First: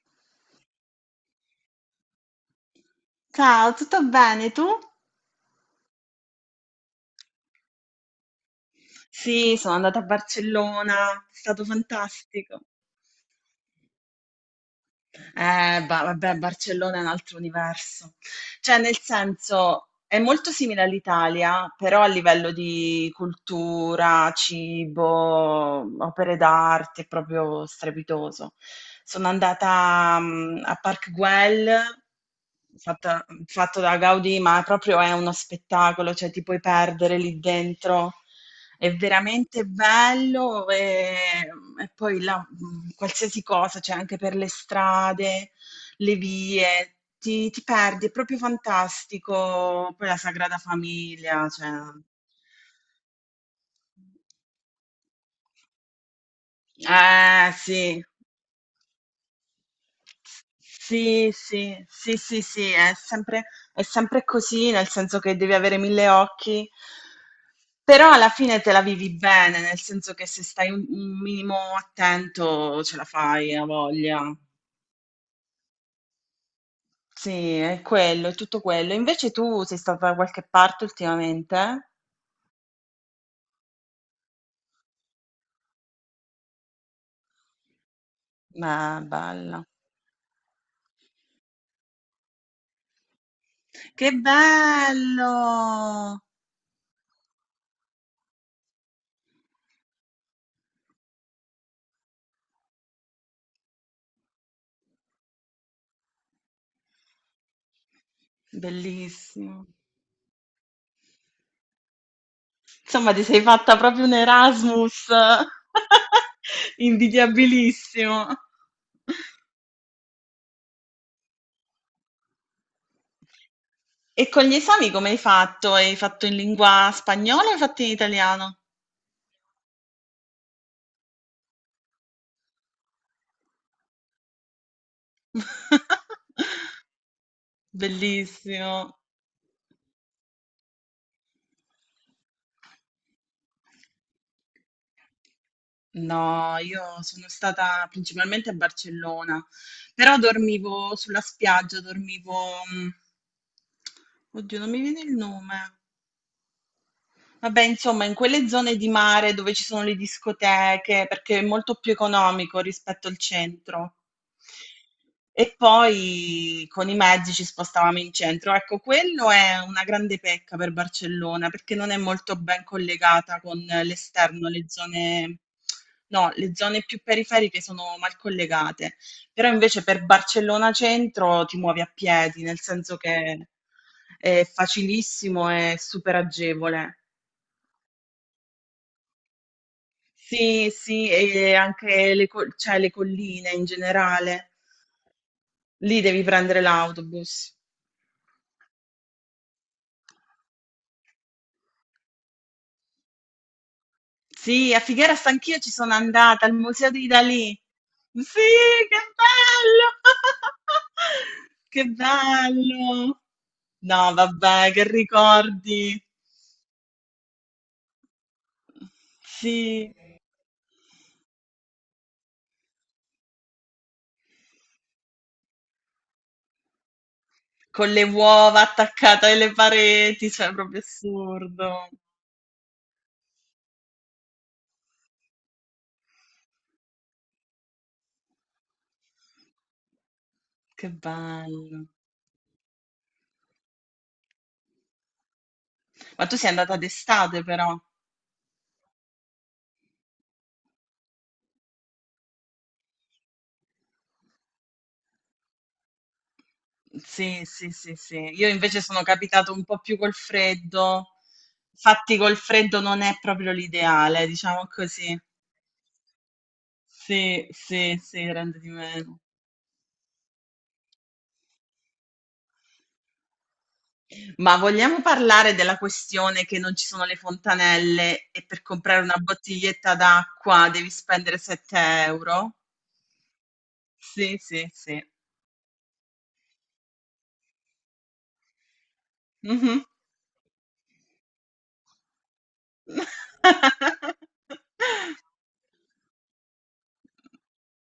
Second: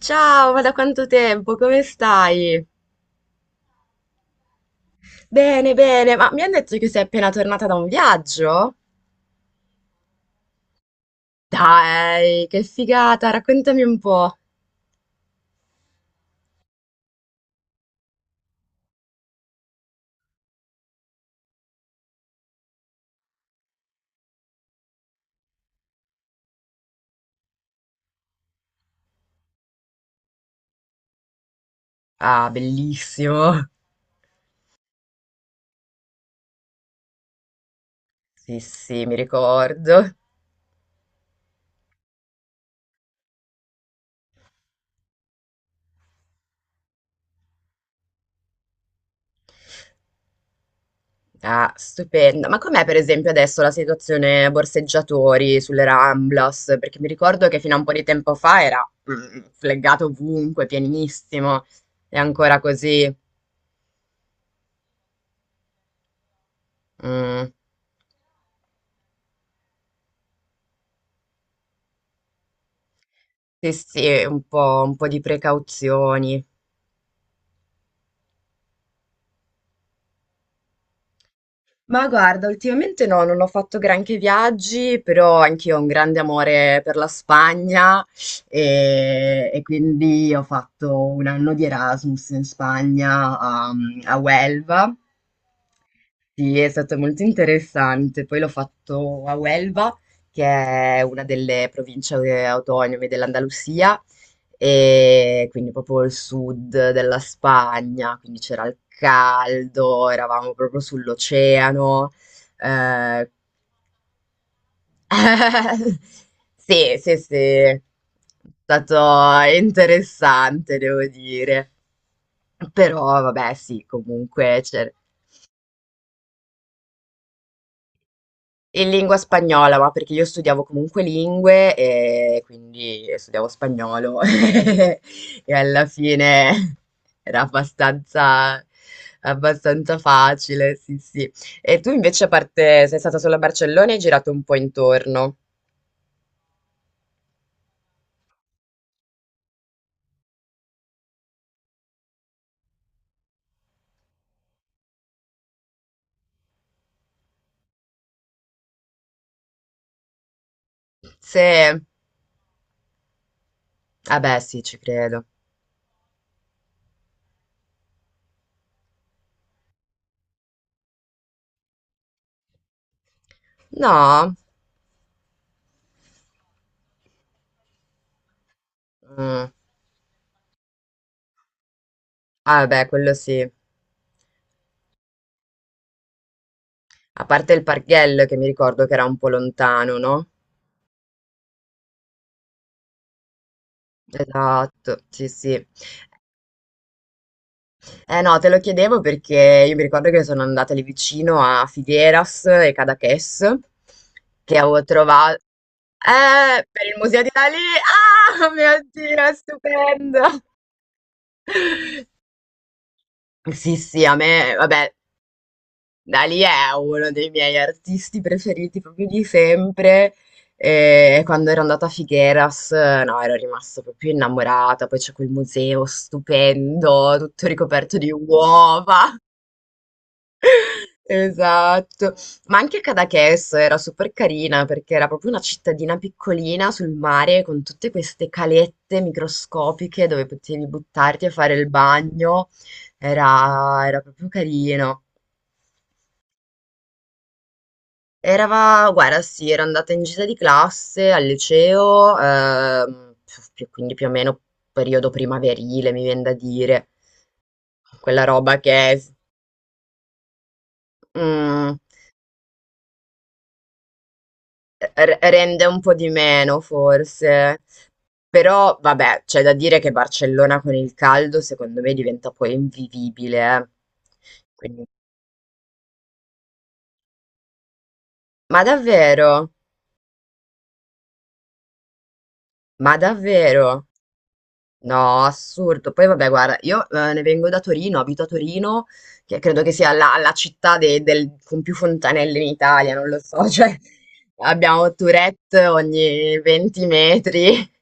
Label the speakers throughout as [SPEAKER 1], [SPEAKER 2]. [SPEAKER 1] Ciao, ma da quanto tempo? Come stai?
[SPEAKER 2] Ciao, tutto bene tu?
[SPEAKER 1] Bene, bene, ma mi hanno detto che sei appena tornata da un viaggio?
[SPEAKER 2] Sì, sono andata a Barcellona, è stato
[SPEAKER 1] Dai, che
[SPEAKER 2] fantastico.
[SPEAKER 1] figata, raccontami un po'.
[SPEAKER 2] Vabbè, Barcellona è un altro universo. Cioè, nel senso, è molto simile all'Italia, però a livello di cultura, cibo, opere d'arte, è proprio strepitoso. Sono andata, a Park Güell,
[SPEAKER 1] Ah, bellissimo.
[SPEAKER 2] fatto da Gaudì, ma proprio è uno spettacolo, cioè ti puoi perdere lì dentro.
[SPEAKER 1] Sì,
[SPEAKER 2] È
[SPEAKER 1] sì, mi
[SPEAKER 2] veramente
[SPEAKER 1] ricordo.
[SPEAKER 2] bello, e poi là, qualsiasi cosa, cioè anche per le strade, le vie, ti perdi, è proprio fantastico. Poi la Sagrada Famiglia, cioè
[SPEAKER 1] Ah, stupendo. Ma com'è per esempio adesso la situazione borseggiatori sulle Ramblas? Perché mi ricordo
[SPEAKER 2] eh
[SPEAKER 1] che fino a
[SPEAKER 2] sì.
[SPEAKER 1] un po' di tempo fa era fleggato ovunque,
[SPEAKER 2] Sì,
[SPEAKER 1] pienissimo.
[SPEAKER 2] sì, sì,
[SPEAKER 1] È
[SPEAKER 2] sì,
[SPEAKER 1] ancora
[SPEAKER 2] sì, è
[SPEAKER 1] così.
[SPEAKER 2] sempre, è sempre così, nel senso che devi avere 1000 occhi,
[SPEAKER 1] Mm.
[SPEAKER 2] però alla fine te la vivi bene, nel senso che se stai un minimo attento ce la fai, a
[SPEAKER 1] Sì,
[SPEAKER 2] voglia.
[SPEAKER 1] sì, un po' di precauzioni.
[SPEAKER 2] Sì, è quello, è tutto quello. Invece tu sei stata da qualche parte ultimamente?
[SPEAKER 1] Ma guarda, ultimamente no, non ho fatto granché viaggi, però anch'io ho un grande amore per la Spagna
[SPEAKER 2] Beh,
[SPEAKER 1] e,
[SPEAKER 2] bella.
[SPEAKER 1] quindi ho fatto un anno di Erasmus in Spagna a,
[SPEAKER 2] Che
[SPEAKER 1] a Huelva,
[SPEAKER 2] bello!
[SPEAKER 1] sì, è stato molto interessante. Poi l'ho fatto a Huelva, che è una delle province, autonome dell'Andalusia, e quindi proprio il sud della Spagna, quindi c'era il
[SPEAKER 2] Bellissimo.
[SPEAKER 1] caldo, eravamo proprio sull'oceano.
[SPEAKER 2] Insomma, ti
[SPEAKER 1] Eh.
[SPEAKER 2] sei fatta proprio un Erasmus
[SPEAKER 1] Sì, sì, sì, è
[SPEAKER 2] invidiabilissimo.
[SPEAKER 1] stato interessante, devo dire. Però vabbè, sì,
[SPEAKER 2] E con gli
[SPEAKER 1] comunque c'era.
[SPEAKER 2] esami come hai fatto? Hai fatto in lingua spagnola o hai fatto in italiano?
[SPEAKER 1] In lingua spagnola, ma perché io studiavo comunque lingue e quindi studiavo spagnolo, e alla fine era abbastanza,
[SPEAKER 2] Bellissimo.
[SPEAKER 1] abbastanza facile, sì, sì. E tu invece, a parte, sei stata solo a Barcellona e hai girato un po' intorno.
[SPEAKER 2] No, io sono stata principalmente a Barcellona, però dormivo sulla spiaggia, dormivo, mm, Oddio, non mi viene il nome. Vabbè, insomma, in quelle zone di mare dove ci sono le discoteche, perché è molto
[SPEAKER 1] Se...
[SPEAKER 2] più economico rispetto al centro.
[SPEAKER 1] Ah beh, sì, ci credo.
[SPEAKER 2] E poi con i mezzi ci spostavamo in centro. Ecco, quello è una grande pecca per Barcellona, perché non è molto ben collegata con
[SPEAKER 1] No?
[SPEAKER 2] l'esterno, le zone, no, le zone più periferiche sono mal collegate. Però
[SPEAKER 1] Mm.
[SPEAKER 2] invece per Barcellona centro ti muovi a piedi, nel
[SPEAKER 1] Ah beh,
[SPEAKER 2] senso
[SPEAKER 1] quello sì.
[SPEAKER 2] che è facilissimo e super agevole.
[SPEAKER 1] A parte il Parghello, che mi ricordo che era un po' lontano, no?
[SPEAKER 2] Sì, sì, e anche le, col- cioè, le colline in generale.
[SPEAKER 1] Esatto, sì, sì.
[SPEAKER 2] Lì devi prendere l'autobus.
[SPEAKER 1] Eh no, te lo chiedevo perché io mi ricordo che sono andata lì vicino a Figueras e Cadaqués, che
[SPEAKER 2] Sì, a
[SPEAKER 1] avevo
[SPEAKER 2] Figueras
[SPEAKER 1] trovato...
[SPEAKER 2] anch'io ci sono andata, al
[SPEAKER 1] Per
[SPEAKER 2] museo
[SPEAKER 1] il
[SPEAKER 2] di
[SPEAKER 1] Museo di
[SPEAKER 2] Dalì.
[SPEAKER 1] Dalì!
[SPEAKER 2] Sì,
[SPEAKER 1] Ah, mio
[SPEAKER 2] che
[SPEAKER 1] Dio, è stupendo!
[SPEAKER 2] bello! Che bello!
[SPEAKER 1] Sì, sì, a
[SPEAKER 2] No,
[SPEAKER 1] me,
[SPEAKER 2] vabbè, che
[SPEAKER 1] vabbè,
[SPEAKER 2] ricordi.
[SPEAKER 1] Dalì è uno dei miei artisti preferiti proprio di
[SPEAKER 2] Sì,
[SPEAKER 1] sempre. E quando ero andata a Figueras, no, ero rimasta proprio innamorata. Poi c'è quel museo stupendo, tutto
[SPEAKER 2] con
[SPEAKER 1] ricoperto
[SPEAKER 2] le
[SPEAKER 1] di
[SPEAKER 2] uova
[SPEAKER 1] uova.
[SPEAKER 2] attaccate alle pareti, cioè è proprio assurdo.
[SPEAKER 1] Esatto, ma anche Cadaqués era super carina perché era proprio una cittadina piccolina sul mare con tutte queste calette microscopiche dove potevi
[SPEAKER 2] Che
[SPEAKER 1] buttarti a fare il
[SPEAKER 2] bello.
[SPEAKER 1] bagno, era, era proprio carino.
[SPEAKER 2] Ma tu sei andata d'estate però.
[SPEAKER 1] Era, guarda, sì, era andata in gita di classe al liceo, quindi più o meno periodo primaverile, mi viene da dire,
[SPEAKER 2] Sì, sì, sì, sì.
[SPEAKER 1] quella
[SPEAKER 2] Io
[SPEAKER 1] roba
[SPEAKER 2] invece
[SPEAKER 1] che è...
[SPEAKER 2] sono capitato un po' più col freddo.
[SPEAKER 1] mm,
[SPEAKER 2] Infatti col freddo non è proprio l'ideale, diciamo così.
[SPEAKER 1] rende un po' di meno
[SPEAKER 2] Sì,
[SPEAKER 1] forse.
[SPEAKER 2] sì, sì, rende di
[SPEAKER 1] Però
[SPEAKER 2] meno.
[SPEAKER 1] vabbè, c'è da dire che Barcellona con il caldo secondo me diventa poi invivibile. Eh.
[SPEAKER 2] Ma
[SPEAKER 1] Quindi-
[SPEAKER 2] vogliamo parlare della questione che non ci sono le fontanelle e per
[SPEAKER 1] ma
[SPEAKER 2] comprare una
[SPEAKER 1] davvero?
[SPEAKER 2] bottiglietta d'acqua devi spendere 7 euro?
[SPEAKER 1] Ma davvero?
[SPEAKER 2] Sì, sì, sì.
[SPEAKER 1] No, assurdo. Poi vabbè, guarda, io, ne vengo da Torino, abito a Torino, che credo che
[SPEAKER 2] Mhm.
[SPEAKER 1] sia la, la città con più fontanelle in Italia, non lo so, cioè abbiamo Tourette ogni 20 metri.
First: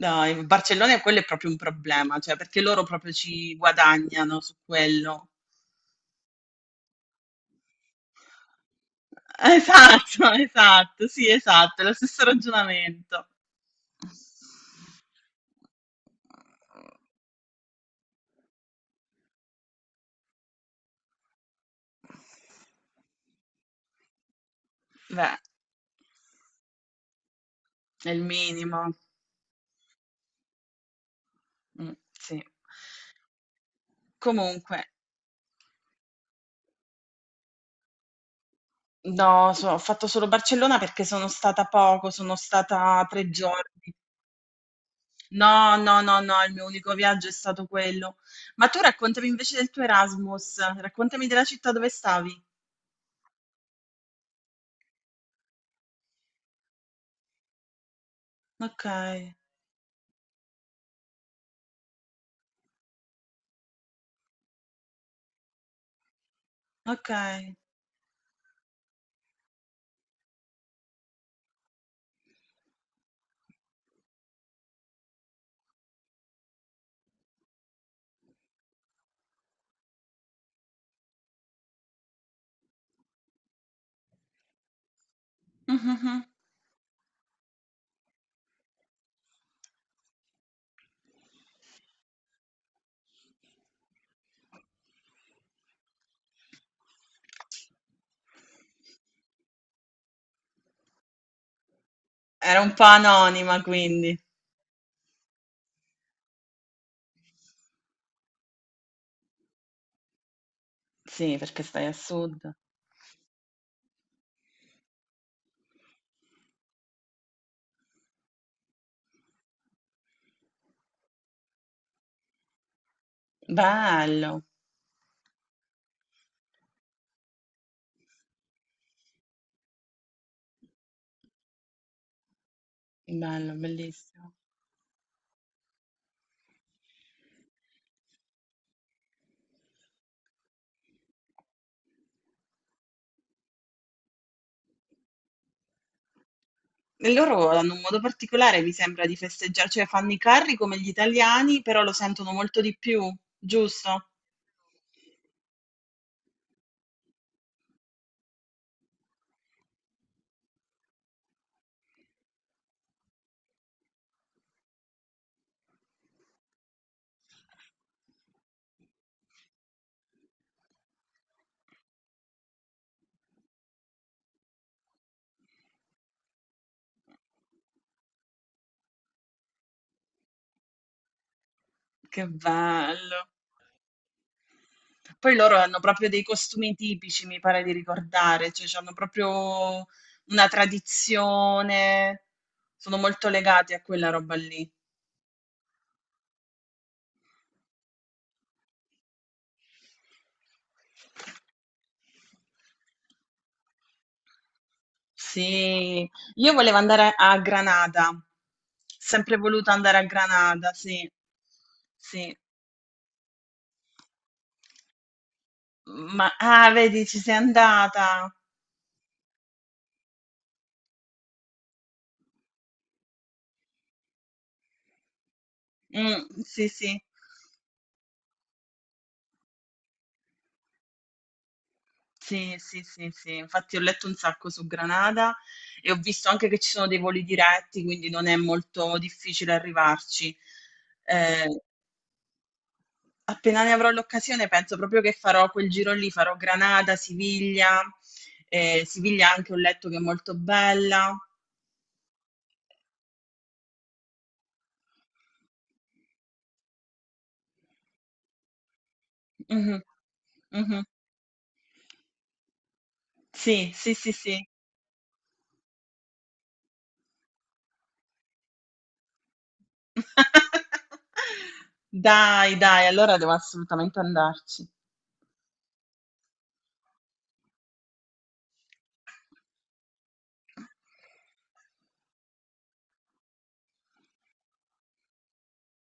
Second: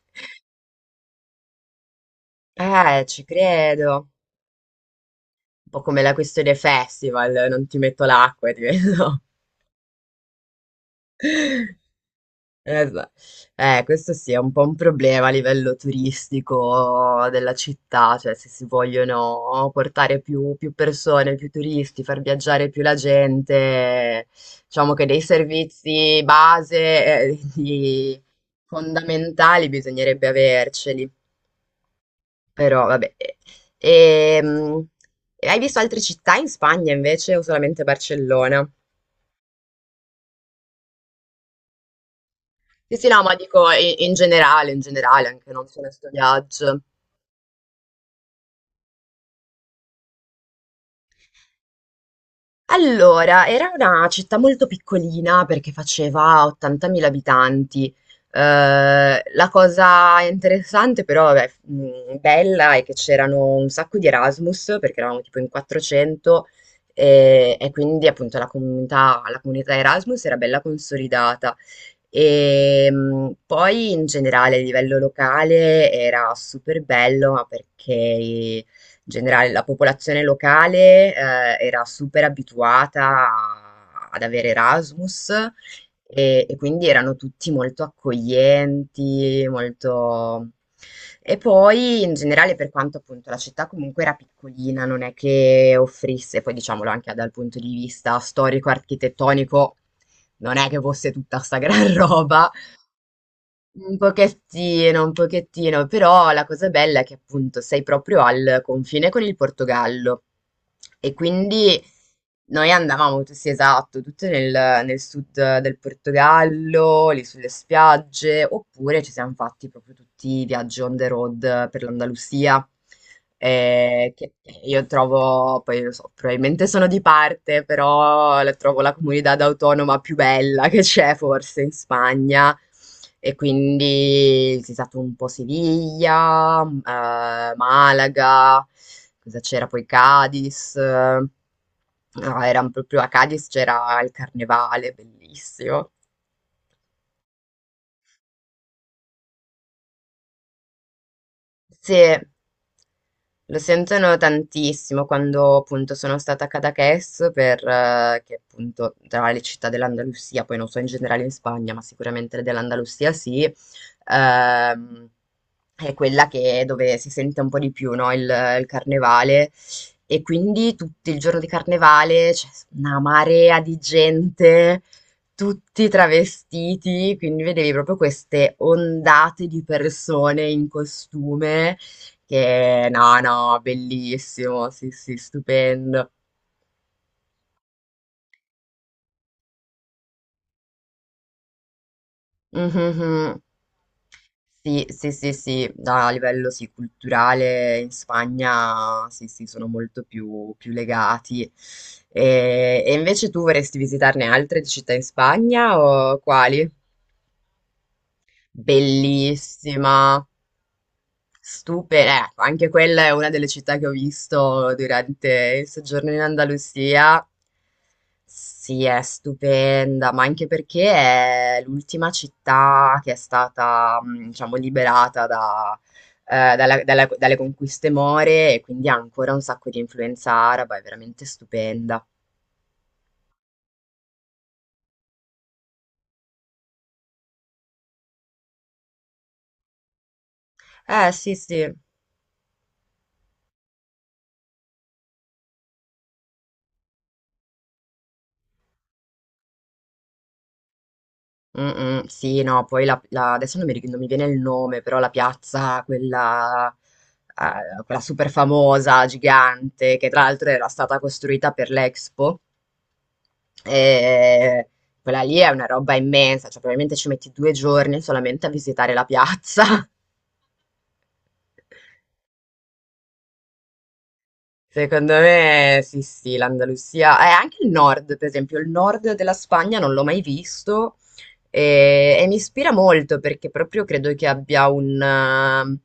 [SPEAKER 2] Dai, Barcellona quello è proprio un problema, cioè perché loro proprio
[SPEAKER 1] Ci
[SPEAKER 2] ci
[SPEAKER 1] credo.
[SPEAKER 2] guadagnano su quello.
[SPEAKER 1] Un po' come la questione festival, non ti metto l'acqua e ti vedo.
[SPEAKER 2] Esatto, esatto, sì, esatto, è lo stesso
[SPEAKER 1] Esa,
[SPEAKER 2] ragionamento.
[SPEAKER 1] questo sì, è un po' un problema a livello turistico della città, cioè se si vogliono portare più, più persone, più turisti, far viaggiare più la gente, diciamo che dei
[SPEAKER 2] Beh,
[SPEAKER 1] servizi base, eh,
[SPEAKER 2] è
[SPEAKER 1] di-
[SPEAKER 2] il minimo.
[SPEAKER 1] fondamentali bisognerebbe averceli.
[SPEAKER 2] Mm, sì.
[SPEAKER 1] Però vabbè.
[SPEAKER 2] Comunque,
[SPEAKER 1] Ehm, hai visto altre città in Spagna invece o solamente Barcellona?
[SPEAKER 2] no, ho fatto solo Barcellona perché sono stata poco, sono
[SPEAKER 1] Sì,
[SPEAKER 2] stata
[SPEAKER 1] sì, no,
[SPEAKER 2] tre
[SPEAKER 1] ma dico
[SPEAKER 2] giorni.
[SPEAKER 1] i in generale, anche non
[SPEAKER 2] No,
[SPEAKER 1] solo
[SPEAKER 2] no,
[SPEAKER 1] 'sto
[SPEAKER 2] no, no, il mio
[SPEAKER 1] viaggio.
[SPEAKER 2] unico viaggio è stato quello. Ma tu raccontami invece del tuo Erasmus, raccontami della città dove stavi.
[SPEAKER 1] Allora, era una città molto piccolina perché faceva 80.000 abitanti.
[SPEAKER 2] Ok,
[SPEAKER 1] La cosa interessante però, vabbè, bella, è che c'erano un sacco di Erasmus perché eravamo tipo in 400,
[SPEAKER 2] ok.
[SPEAKER 1] e, quindi appunto la comunità Erasmus era bella consolidata. E poi in generale a livello locale era super bello ma perché in generale la popolazione locale, era super abituata ad avere Erasmus
[SPEAKER 2] Mhm.
[SPEAKER 1] e, quindi erano tutti molto accoglienti, molto... E poi in generale per quanto appunto la città comunque era piccolina, non è che offrisse, poi diciamolo anche dal punto di vista storico-architettonico, non è che fosse tutta sta gran roba,
[SPEAKER 2] Era un po' anonima, quindi.
[SPEAKER 1] un pochettino, però la cosa bella è che appunto sei proprio al confine con il Portogallo e
[SPEAKER 2] Sì, perché
[SPEAKER 1] quindi
[SPEAKER 2] stai a sud.
[SPEAKER 1] noi andavamo, sì esatto, tutte nel, nel sud del Portogallo, lì sulle spiagge, oppure ci siamo fatti proprio tutti i viaggi on the road per l'Andalusia,
[SPEAKER 2] Bello,
[SPEAKER 1] che io trovo, poi lo so, probabilmente sono di parte, però la trovo la comunità autonoma più bella che c'è forse in Spagna. E
[SPEAKER 2] bello, bellissimo.
[SPEAKER 1] quindi si è stato un po' Siviglia, Malaga, cosa c'era poi Cadiz. Eh, no, era proprio a Cadiz c'era il carnevale, bellissimo.
[SPEAKER 2] E loro hanno un modo particolare, mi sembra, di festeggiare, cioè fanno i carri come gli italiani, però lo
[SPEAKER 1] Sì,
[SPEAKER 2] sentono molto di più,
[SPEAKER 1] lo
[SPEAKER 2] giusto?
[SPEAKER 1] sentono tantissimo quando appunto sono stata a Cadaqués per, che appunto tra le città dell'Andalusia, poi non so in generale in Spagna, ma sicuramente dell'Andalusia sì, è quella che, dove si sente un po' di più, no? Il carnevale. E quindi tutto il giorno di carnevale c'è una marea di gente tutti travestiti, quindi vedevi proprio queste ondate di persone in costume
[SPEAKER 2] Che
[SPEAKER 1] che no,
[SPEAKER 2] bello.
[SPEAKER 1] no, bellissimo, sì, sì,
[SPEAKER 2] Poi loro hanno proprio
[SPEAKER 1] stupendo.
[SPEAKER 2] dei costumi tipici, mi pare di ricordare, cioè hanno proprio una tradizione, sono molto
[SPEAKER 1] Mhm.
[SPEAKER 2] legati a quella roba lì.
[SPEAKER 1] Sì, sì, sì, sì, no, a livello sì, culturale in Spagna sì, sì, sono molto più, più legati. E, invece tu vorresti visitarne altre di città in Spagna
[SPEAKER 2] Sì,
[SPEAKER 1] o
[SPEAKER 2] io
[SPEAKER 1] quali?
[SPEAKER 2] volevo andare a Granada, sempre voluto andare a
[SPEAKER 1] Bellissima.
[SPEAKER 2] Granada, sì,
[SPEAKER 1] Stupenda,
[SPEAKER 2] sì,
[SPEAKER 1] ecco, anche quella è una delle città che ho visto durante il soggiorno in
[SPEAKER 2] ma ah, vedi, ci
[SPEAKER 1] Andalusia.
[SPEAKER 2] sei andata.
[SPEAKER 1] Sì, è stupenda, ma anche perché è l'ultima città che è stata, diciamo, liberata da,
[SPEAKER 2] Mm, sì, sì.
[SPEAKER 1] dalle conquiste more e quindi ha ancora un sacco di influenza araba, è veramente stupenda.
[SPEAKER 2] Sì, sì, sì, sì, infatti ho letto un sacco su Granada e ho visto anche che ci sono dei voli diretti, quindi non è molto difficile arrivarci.
[SPEAKER 1] Sì,
[SPEAKER 2] Eh,
[SPEAKER 1] sì.
[SPEAKER 2] appena ne avrò l'occasione, penso proprio che farò quel giro lì, farò Granada, Siviglia, Siviglia anche ho letto che è molto bella.
[SPEAKER 1] Mh-mh, sì, no, poi la adesso non mi viene il nome, però la piazza quella, quella super famosa,
[SPEAKER 2] Mhm,
[SPEAKER 1] gigante, che tra l'altro era
[SPEAKER 2] mhm.
[SPEAKER 1] stata costruita per l'Expo.
[SPEAKER 2] Sì, sì, sì, sì.
[SPEAKER 1] Ehm, quella lì è una roba immensa, cioè probabilmente ci metti 2 giorni solamente a visitare la piazza.
[SPEAKER 2] Dai, dai, allora devo assolutamente andarci.
[SPEAKER 1] Secondo me sì, sì, l'Andalusia e anche il nord, per esempio, il nord della Spagna non l'ho mai visto e, mi ispira molto perché proprio credo che abbia un,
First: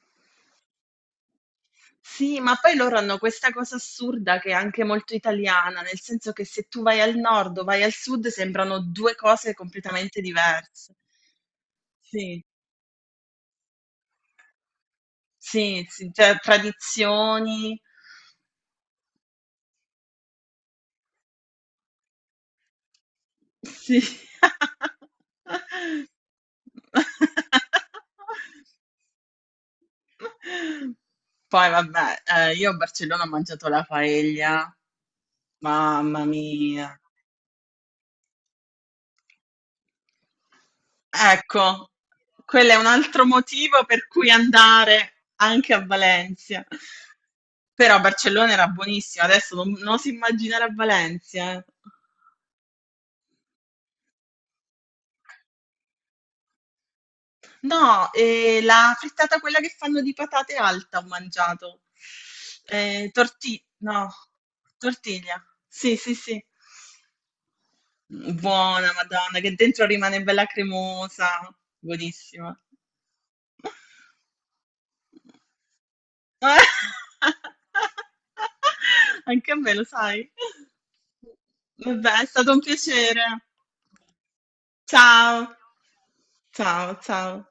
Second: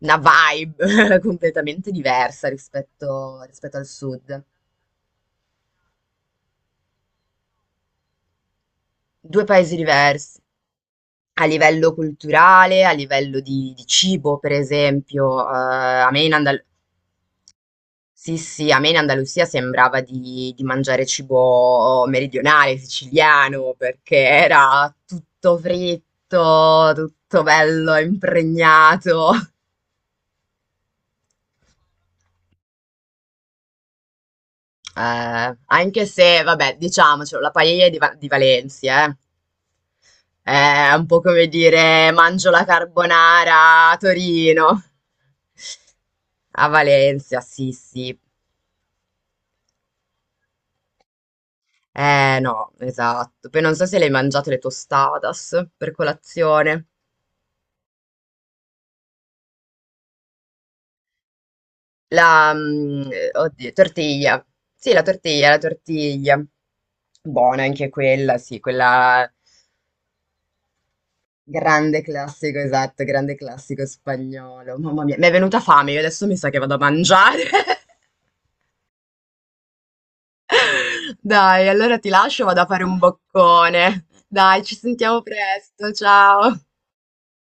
[SPEAKER 1] una vibe completamente
[SPEAKER 2] Sì,
[SPEAKER 1] diversa
[SPEAKER 2] ma poi loro hanno
[SPEAKER 1] rispetto,
[SPEAKER 2] questa
[SPEAKER 1] rispetto
[SPEAKER 2] cosa
[SPEAKER 1] al
[SPEAKER 2] assurda
[SPEAKER 1] sud.
[SPEAKER 2] che è anche molto italiana, nel senso che se tu vai al nord o vai al sud sembrano due
[SPEAKER 1] Due
[SPEAKER 2] cose
[SPEAKER 1] paesi
[SPEAKER 2] completamente
[SPEAKER 1] diversi
[SPEAKER 2] diverse.
[SPEAKER 1] a livello
[SPEAKER 2] Sì,
[SPEAKER 1] culturale, a livello di cibo, per esempio.
[SPEAKER 2] sì, sì,
[SPEAKER 1] A me in
[SPEAKER 2] cioè
[SPEAKER 1] Andalusia.
[SPEAKER 2] tradizioni.
[SPEAKER 1] Sì, sì, a me in Andalusia sembrava di mangiare cibo, oh, meridionale, siciliano,
[SPEAKER 2] Sì.
[SPEAKER 1] perché era tutto fritto, tutto bello, impregnato.
[SPEAKER 2] Poi vabbè, io a Barcellona ho mangiato la paella,
[SPEAKER 1] Anche
[SPEAKER 2] mamma
[SPEAKER 1] se, vabbè,
[SPEAKER 2] mia.
[SPEAKER 1] diciamocelo, la paella di, di Valencia, eh. È un po' come
[SPEAKER 2] Ecco,
[SPEAKER 1] dire mangio la
[SPEAKER 2] quello è un altro motivo
[SPEAKER 1] carbonara a
[SPEAKER 2] per cui
[SPEAKER 1] Torino.
[SPEAKER 2] andare anche a Valencia.
[SPEAKER 1] A Valencia, sì,
[SPEAKER 2] Però
[SPEAKER 1] sì.
[SPEAKER 2] Barcellona era buonissima, adesso non, non si immaginare a Valencia, eh.
[SPEAKER 1] Eh no, esatto. Poi non so se le hai mangiato le tostadas per colazione.
[SPEAKER 2] No, la frittata quella che fanno di patate alta ho mangiato.
[SPEAKER 1] La, mm,
[SPEAKER 2] Torti-
[SPEAKER 1] oddio,
[SPEAKER 2] no,
[SPEAKER 1] tortiglia. Sì, la
[SPEAKER 2] tortiglia.
[SPEAKER 1] tortiglia, la
[SPEAKER 2] Sì, sì,
[SPEAKER 1] tortiglia.
[SPEAKER 2] sì.
[SPEAKER 1] Buona anche quella, sì,
[SPEAKER 2] Buona,
[SPEAKER 1] quella
[SPEAKER 2] Madonna, che dentro rimane bella cremosa.
[SPEAKER 1] grande
[SPEAKER 2] Buonissima.
[SPEAKER 1] classico, esatto, grande classico spagnolo. Mamma mia, mi è venuta fame, io adesso mi sa che vado a mangiare.
[SPEAKER 2] Anche a me, lo sai.
[SPEAKER 1] Dai, allora ti
[SPEAKER 2] Vabbè, è
[SPEAKER 1] lascio,
[SPEAKER 2] stato un
[SPEAKER 1] vado a fare un
[SPEAKER 2] piacere.
[SPEAKER 1] boccone. Dai, ci sentiamo
[SPEAKER 2] Ciao.
[SPEAKER 1] presto, ciao.
[SPEAKER 2] Ciao, ciao.